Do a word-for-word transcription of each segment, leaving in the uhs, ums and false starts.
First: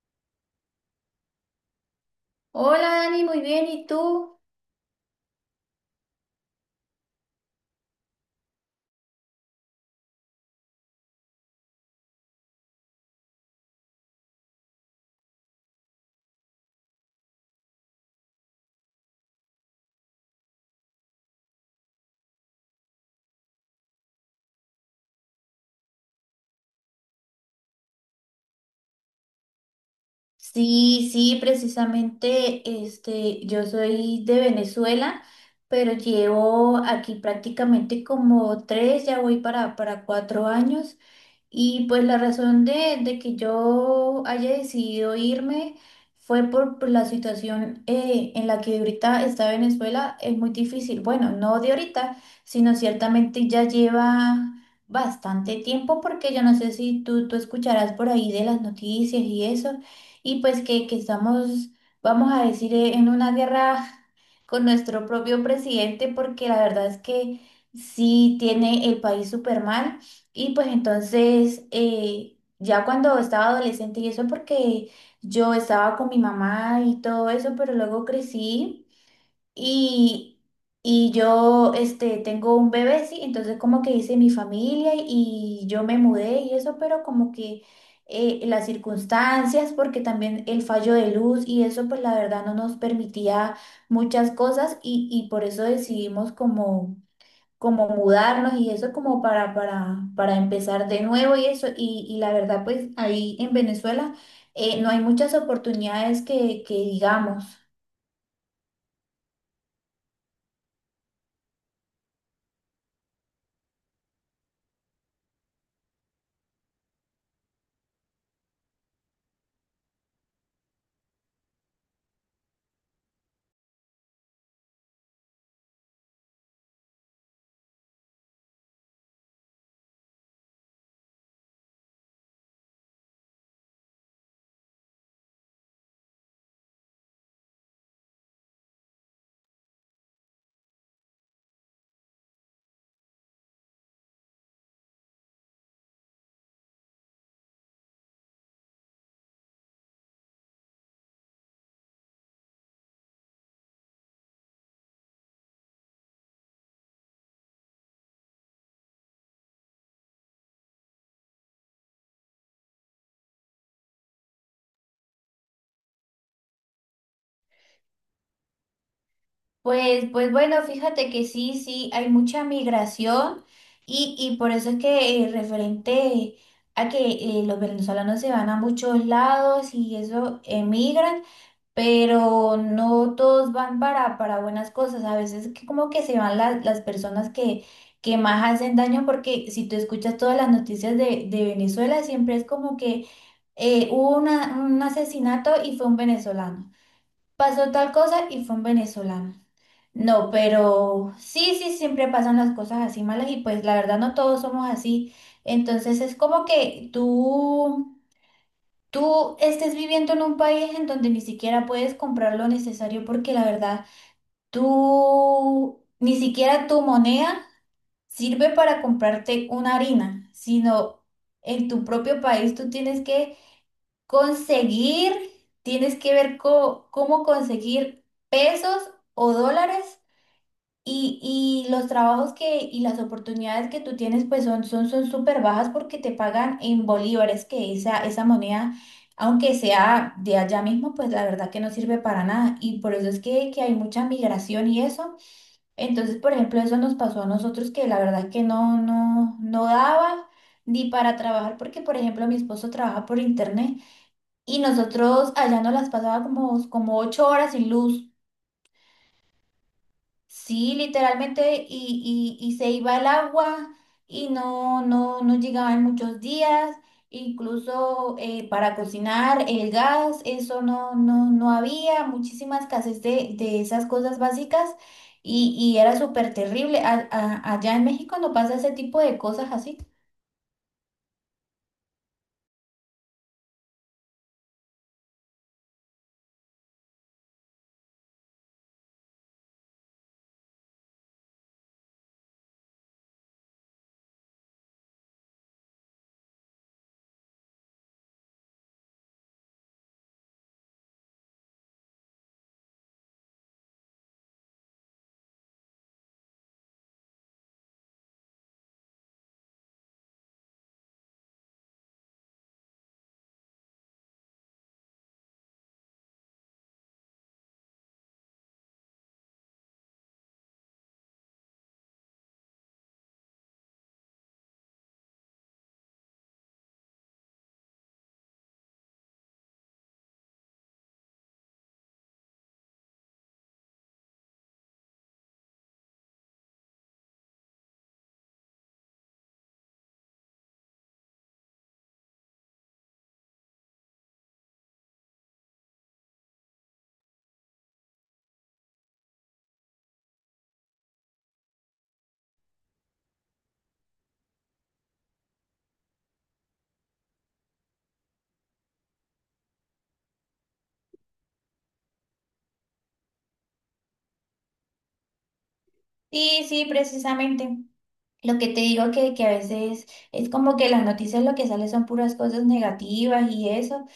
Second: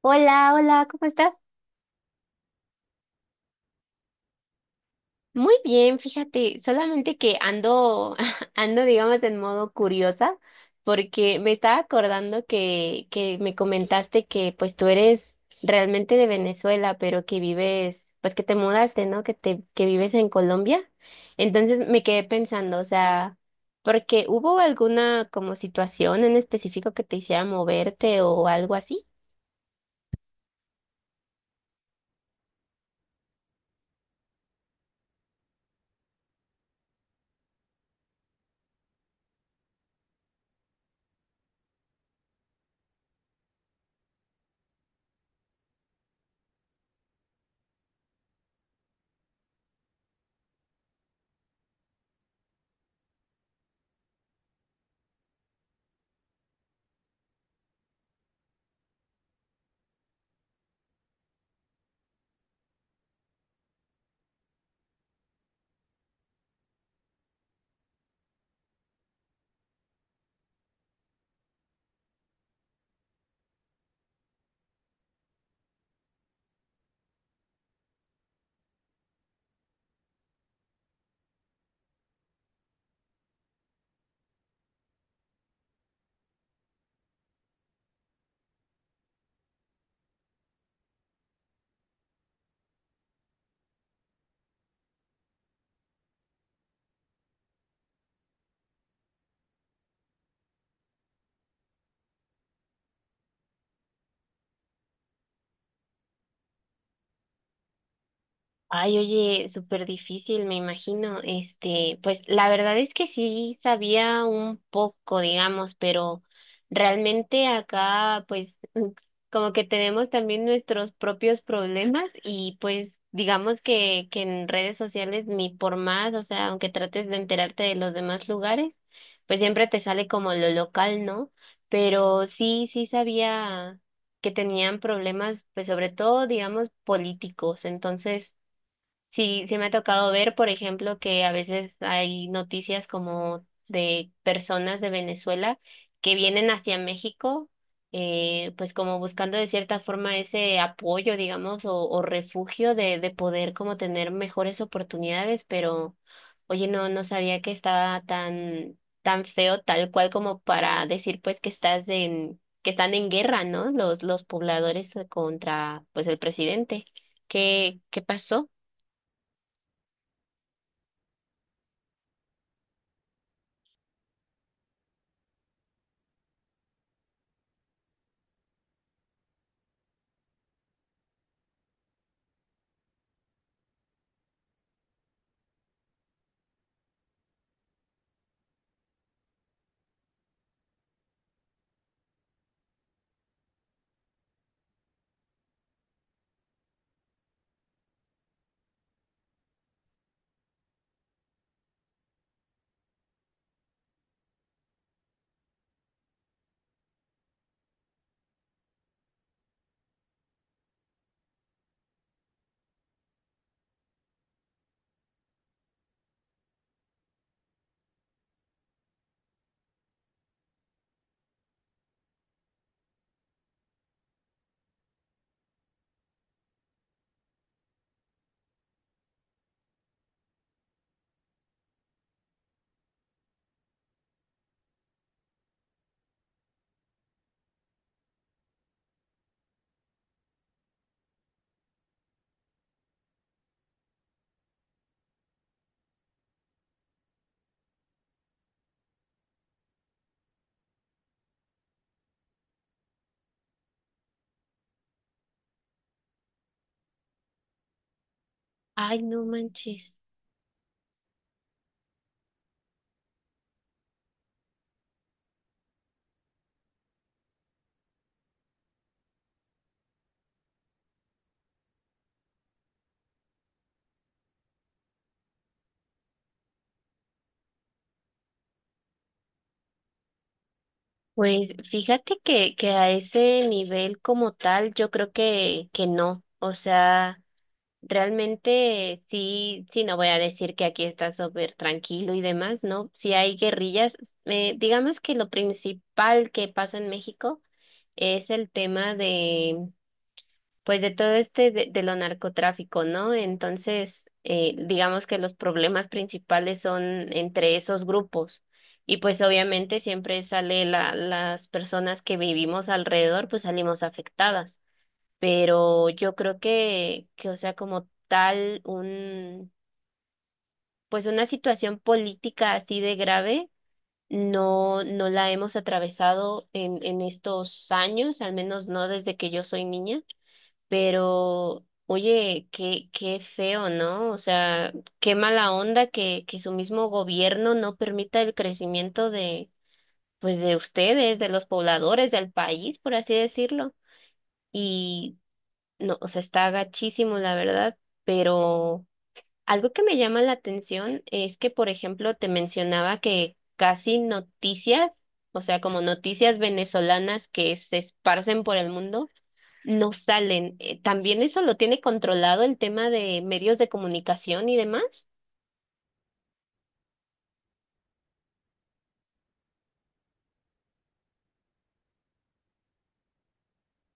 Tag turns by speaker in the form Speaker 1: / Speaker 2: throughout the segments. Speaker 1: Hola, hola, ¿cómo estás?
Speaker 2: Hola Dani, muy bien, ¿y tú?
Speaker 1: Muy bien, fíjate, solamente que ando, ando, digamos, en modo curiosa, porque me estaba acordando que, que me comentaste que pues tú eres realmente de Venezuela, pero que vives, pues que te mudaste, ¿no? Que te, que vives en Colombia. Entonces me quedé pensando, o sea, porque hubo alguna como situación en específico que te hiciera moverte o algo así.
Speaker 2: Sí, sí, precisamente, este, yo soy de Venezuela, pero llevo aquí prácticamente como tres, ya voy para, para cuatro años. Y pues la razón de, de que yo haya decidido irme fue por, por la situación eh, en la que ahorita está Venezuela, es muy difícil. Bueno, no de ahorita, sino ciertamente ya lleva bastante tiempo porque yo no sé si tú, tú escucharás por ahí de las noticias y eso, y pues que, que estamos, vamos a decir, eh, en una guerra con nuestro propio presidente porque la verdad es que sí tiene el país súper mal. Y pues entonces, eh, ya cuando estaba adolescente, y eso porque yo estaba con mi mamá y todo eso, pero luego crecí y, y yo este, tengo un bebé, sí, entonces como que hice mi familia y yo me mudé y eso, pero como que eh, las circunstancias, porque también el fallo de luz y eso, pues la verdad no nos permitía muchas cosas y, y por eso decidimos como como mudarnos y eso como para, para, para empezar de nuevo y eso. Y, y la verdad, pues ahí en Venezuela eh, no hay muchas oportunidades que, que digamos.
Speaker 1: Ay, oye, súper difícil, me imagino. Este, pues la verdad es que sí sabía un poco, digamos, pero realmente acá, pues, como que tenemos también nuestros propios problemas y pues digamos que, que en redes sociales ni por más, o sea, aunque trates de enterarte de los demás lugares, pues siempre te sale como lo local, ¿no? Pero sí, sí sabía que tenían problemas, pues sobre todo, digamos, políticos. Entonces, sí, sí me ha tocado ver, por ejemplo, que a veces hay noticias como de personas de Venezuela que vienen hacia México, eh, pues como buscando de cierta forma ese apoyo, digamos, o, o refugio de, de poder como tener mejores oportunidades, pero oye, no, no sabía que estaba tan, tan feo, tal cual como para decir pues que estás en, que están en guerra, ¿no? Los, los pobladores contra pues el presidente. ¿Qué, qué pasó?
Speaker 2: Pues, pues bueno, fíjate que sí, sí, hay mucha migración y, y por eso es que eh, referente a que eh, los venezolanos se van a muchos lados y eso emigran. Pero no todos van para, para buenas cosas. A veces que como que se van las, las personas que, que más hacen daño, porque si tú escuchas todas las noticias de, de Venezuela, siempre es como que eh, hubo una- un asesinato y fue un venezolano. Pasó tal cosa y fue un venezolano. No, pero sí, sí, siempre pasan las cosas así malas y pues la verdad no todos somos así. Entonces es como que tú tú estés viviendo en un país en donde ni siquiera puedes comprar lo necesario porque la verdad, tú ni siquiera tu moneda sirve para comprarte una harina, sino en tu propio país tú tienes que conseguir, tienes que ver co- cómo conseguir pesos o dólares y, y los trabajos que y las oportunidades que tú tienes pues son son son súper bajas porque te pagan en bolívares, que esa esa moneda, aunque sea de allá mismo, pues la verdad que no sirve para nada y por eso es que, que hay mucha migración y eso. Entonces, por ejemplo, eso nos pasó a nosotros que la verdad que no no no daba ni para trabajar porque, por ejemplo, mi esposo trabaja por internet y nosotros allá nos las pasaba como como ocho horas sin luz.
Speaker 1: Ay, no manches.
Speaker 2: Sí, literalmente, y, y, y se iba el agua y no, no, no llegaba en muchos días, incluso eh, para cocinar el gas, eso no, no, no había, muchísima escasez de, de esas cosas básicas y, y era súper terrible. A- a- allá en México no pasa ese tipo de cosas así.
Speaker 1: Pues fíjate que, que a ese nivel como tal, yo creo que, que no. O sea, realmente sí, sí, no voy a decir que aquí está súper tranquilo y demás, ¿no? Si hay guerrillas. Eh, digamos que lo principal que pasa en México es el tema pues de todo este de, de lo narcotráfico, ¿no? Entonces, eh, digamos que los problemas principales son entre esos grupos. Y pues obviamente siempre sale la, las personas que vivimos alrededor, pues salimos afectadas. Pero yo creo que, que, o sea, como tal, un, pues una situación política así de grave, no, no la hemos atravesado en, en estos años, al menos no desde que yo soy niña. Pero, oye, qué, qué feo, ¿no? O sea, qué mala onda que, que su mismo gobierno no permita el crecimiento de, pues, de ustedes, de los pobladores, del país, por así decirlo. Y, no, o sea, está gachísimo, la verdad, pero algo que me llama la atención es que, por ejemplo, te mencionaba que casi noticias, o sea, como noticias venezolanas que se esparcen por el mundo no salen. Eh, ¿También eso lo tiene controlado el tema de medios de comunicación y demás?
Speaker 2: Sí, sí, precisamente. Lo que te digo que, que a veces es como que las noticias lo que sale son puras cosas negativas y eso.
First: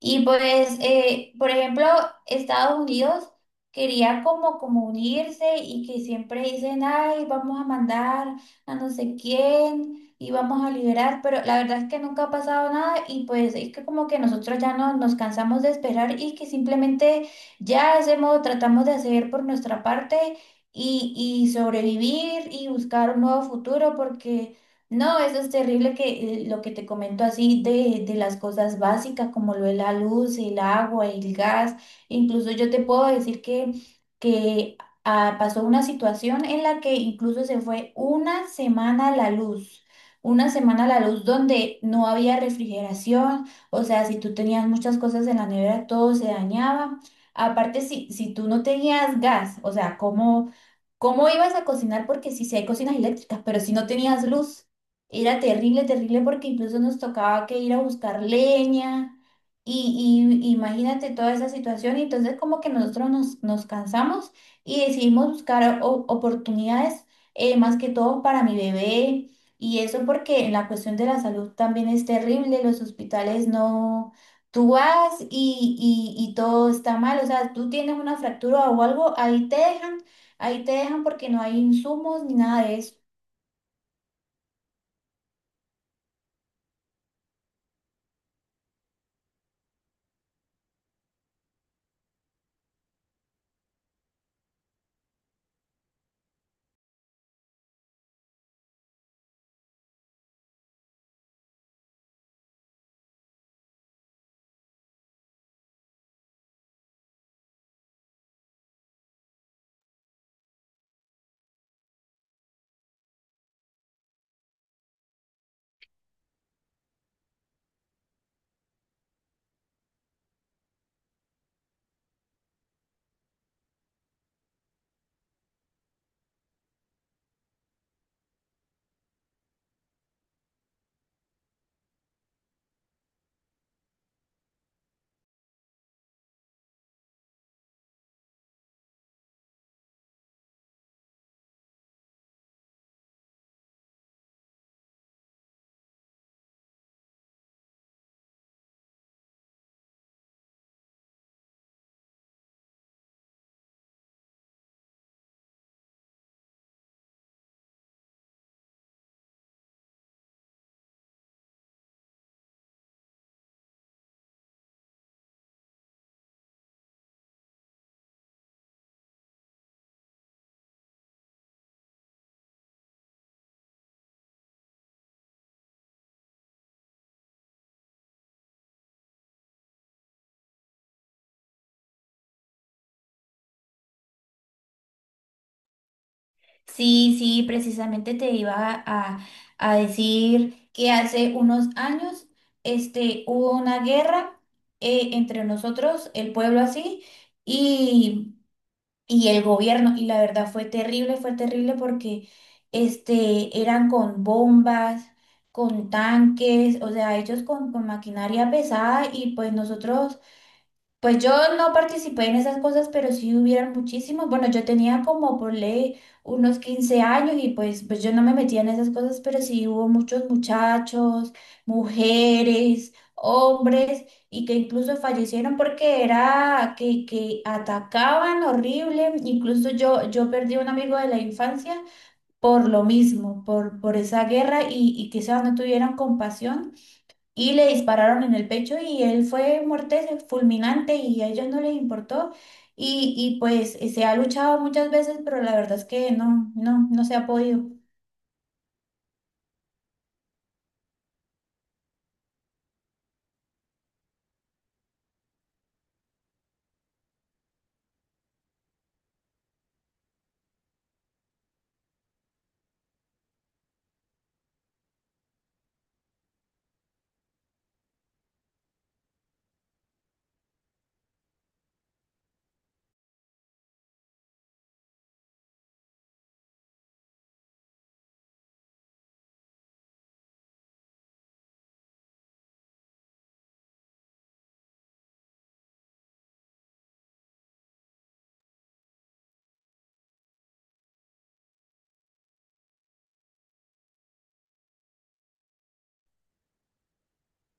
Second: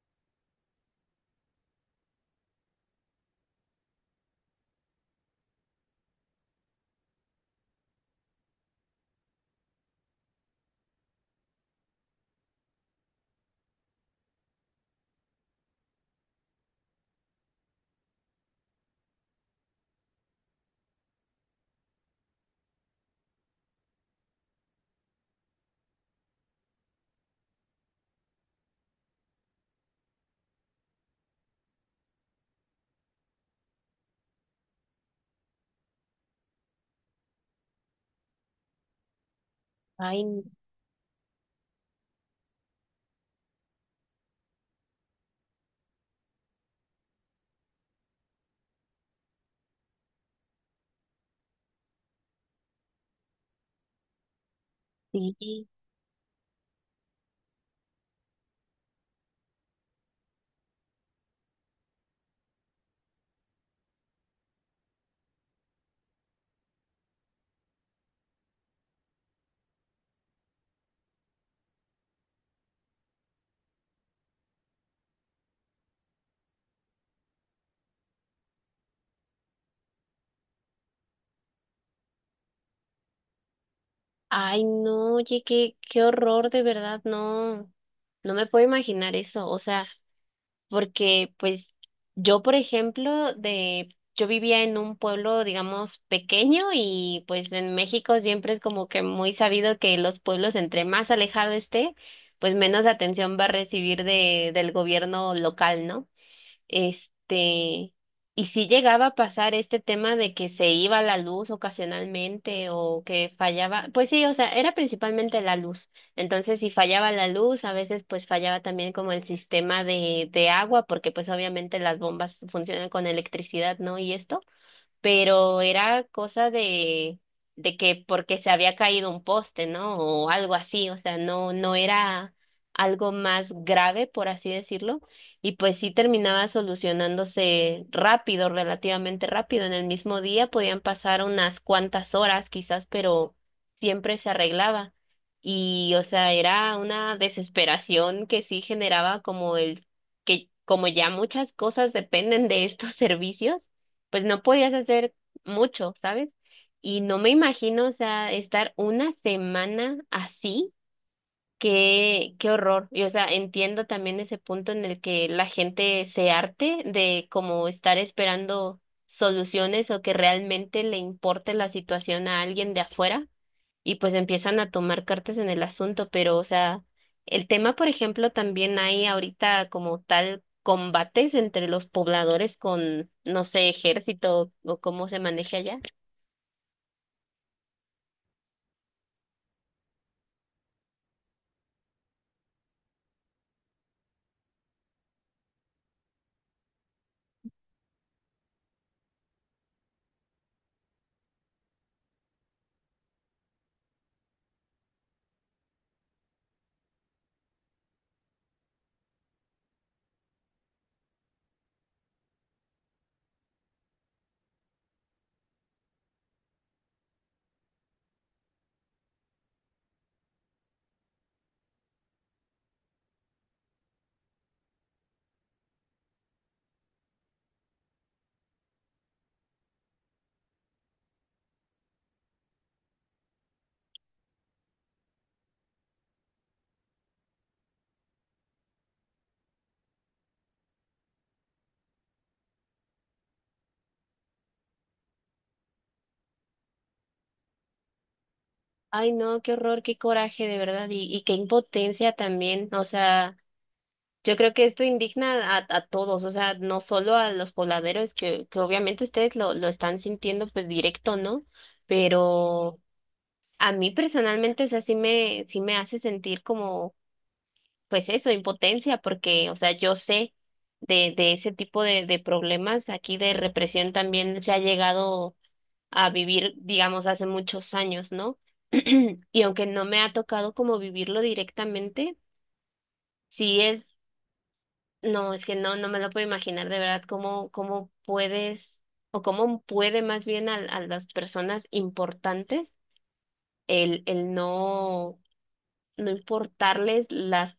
Speaker 2: Y pues, eh, por ejemplo, Estados Unidos quería como, como unirse y que siempre dicen, ay, vamos a mandar a no sé quién y vamos a liberar, pero la verdad es que nunca ha pasado nada y pues es que como que nosotros ya no, nos cansamos de esperar y que simplemente ya hacemos, tratamos de hacer por nuestra parte y, y sobrevivir y buscar un nuevo futuro porque no, eso es terrible que eh, lo que te comento así de, de las cosas básicas como lo de la luz, el agua, el gas. Incluso yo te puedo decir que, que ah, pasó una situación en la que incluso se fue una semana la luz.
Speaker 1: Ay,
Speaker 2: Una semana la luz donde no había refrigeración. O sea, si tú tenías muchas cosas en la nevera, todo se dañaba. Aparte, si, si tú no tenías gas, o sea, ¿cómo? ¿Cómo ibas a cocinar? Porque sí, sí hay cocinas eléctricas, pero si no tenías luz, era
Speaker 1: sí.
Speaker 2: terrible, terrible, porque incluso nos tocaba que ir a buscar leña y, y imagínate toda esa situación. Y entonces como que nosotros nos, nos cansamos y decidimos buscar o- oportunidades, eh, más que todo para mi bebé. Y eso porque en la cuestión de la salud también es terrible, los hospitales no... Tú vas y, y, y todo está mal, o sea, tú tienes una fractura o algo, ahí te dejan. Ahí te dejan porque no hay insumos ni nada de eso.
Speaker 1: Ay, no, oye, qué, qué horror, de verdad, no, no me puedo imaginar eso. O sea, porque pues yo, por ejemplo, de, yo vivía en un pueblo, digamos, pequeño y pues en México siempre es como que muy sabido que los pueblos entre más alejado esté, pues menos atención va a recibir de, del gobierno local, ¿no? Este, y si llegaba a pasar este tema de que se iba la luz ocasionalmente o que fallaba, pues sí, o sea, era principalmente la luz. Entonces, si fallaba la luz, a veces pues fallaba también como el sistema de, de agua, porque pues obviamente las bombas funcionan con electricidad, ¿no? Y esto, pero era cosa de, de que porque se había caído un poste, ¿no? O algo así, o sea, no, no era algo más grave, por así decirlo, y pues sí terminaba solucionándose rápido, relativamente rápido. En el mismo día podían pasar unas cuantas horas quizás, pero siempre se arreglaba. Y, o sea, era una desesperación que sí generaba como el que como ya muchas cosas dependen de estos servicios, pues no podías hacer mucho, ¿sabes? Y no me imagino, o sea, estar una semana así, qué, qué horror. Y o sea, entiendo también ese punto en el que la gente se harte de como estar esperando soluciones o que realmente le importe la situación a alguien de afuera y pues empiezan a tomar cartas en el asunto, pero o sea, el tema, por ejemplo, también hay ahorita como tal combates entre los pobladores con, no sé, ejército o cómo se maneja allá.
Speaker 2: Sí, sí, precisamente te iba a, a decir que hace unos años este, hubo una guerra eh, entre nosotros, el pueblo así, y, y el gobierno. Y la verdad fue terrible, fue terrible porque este, eran con bombas, con tanques, o sea, ellos con, con maquinaria pesada y pues nosotros. Pues yo no participé en esas cosas, pero sí hubieron muchísimos. Bueno, yo tenía como por ley unos quince años y pues, pues yo no me metía en esas cosas, pero sí hubo muchos muchachos, mujeres, hombres y que incluso fallecieron porque era que, que atacaban horrible. Incluso yo, yo perdí un amigo de la infancia por lo mismo, por, por esa guerra y, y quizás no tuvieran compasión y le dispararon en el pecho y él fue muerte fulminante y a ellos no les importó. Y, y pues se ha luchado muchas veces, pero la verdad es que no, no, no se ha podido.
Speaker 1: Ay, no, qué horror, qué coraje, de verdad, y, y qué impotencia también, o sea, yo creo que esto indigna a, a todos, o sea, no solo a los pobladores, que, que obviamente ustedes lo, lo están sintiendo pues directo, ¿no? Pero... a mí personalmente, o sea, sí me, sí me hace sentir como pues eso, impotencia, porque, o sea, yo sé de, de ese tipo de, de problemas aquí de represión también se ha llegado a vivir, digamos, hace muchos años, ¿no? Y aunque no me ha tocado como vivirlo directamente, sí es, no, es que no, no me lo puedo imaginar de verdad cómo, cómo puedes, o cómo puede más bien a, a las personas importantes el, el no, no importarles las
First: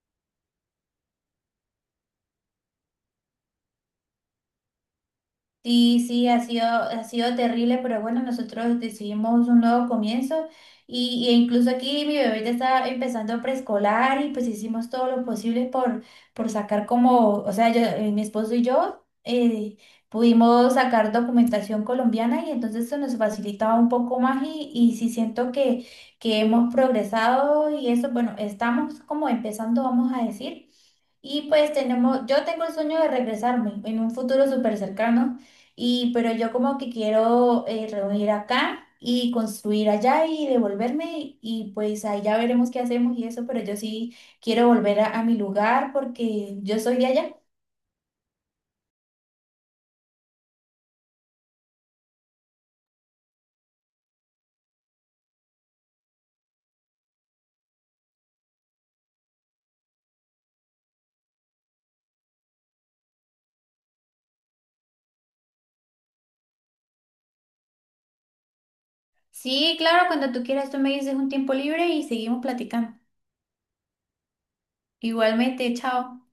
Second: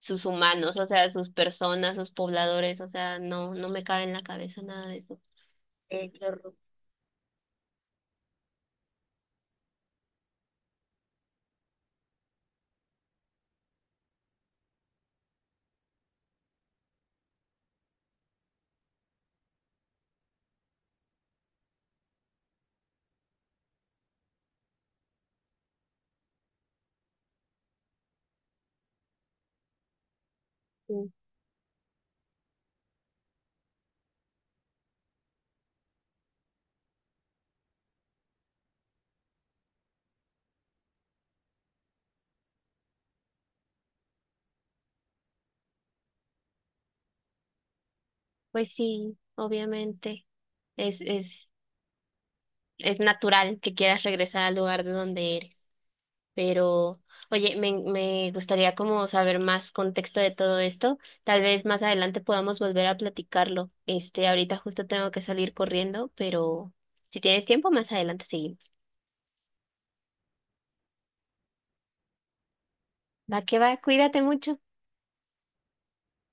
Speaker 1: sus humanos, o sea, sus personas, sus pobladores, o sea, no, no me cabe en la cabeza nada de eso.
Speaker 2: Sí,
Speaker 1: Eh, qué
Speaker 2: sí, ha
Speaker 1: horror.
Speaker 2: sido, ha sido terrible, pero bueno, nosotros decidimos un nuevo comienzo y, y incluso aquí mi bebé ya está empezando preescolar y pues hicimos todo lo posible por, por sacar como, o sea, yo, eh, mi esposo y yo eh, pudimos sacar documentación colombiana y entonces eso nos facilitaba un poco más y, y sí siento que, que hemos progresado y eso, bueno, estamos como empezando, vamos a decir.
Speaker 1: Sí.
Speaker 2: Y pues tenemos, yo tengo el sueño de regresarme en un futuro súper cercano y, pero yo como que quiero eh, reunir acá y construir allá y devolverme y pues ahí ya veremos qué hacemos y eso, pero yo sí quiero volver a, a mi lugar porque yo soy de allá.
Speaker 1: Pues sí, obviamente, es, es, es natural que quieras regresar al lugar de donde eres, pero, oye, me, me gustaría como saber más contexto de todo esto, tal vez más adelante podamos volver a platicarlo, este, ahorita justo tengo que salir corriendo, pero si tienes tiempo, más adelante seguimos.
Speaker 2: Sí, claro, cuando tú quieras, tú me dices un tiempo libre y seguimos platicando.
Speaker 1: Va que va, cuídate mucho.
Speaker 2: Igualmente, chao.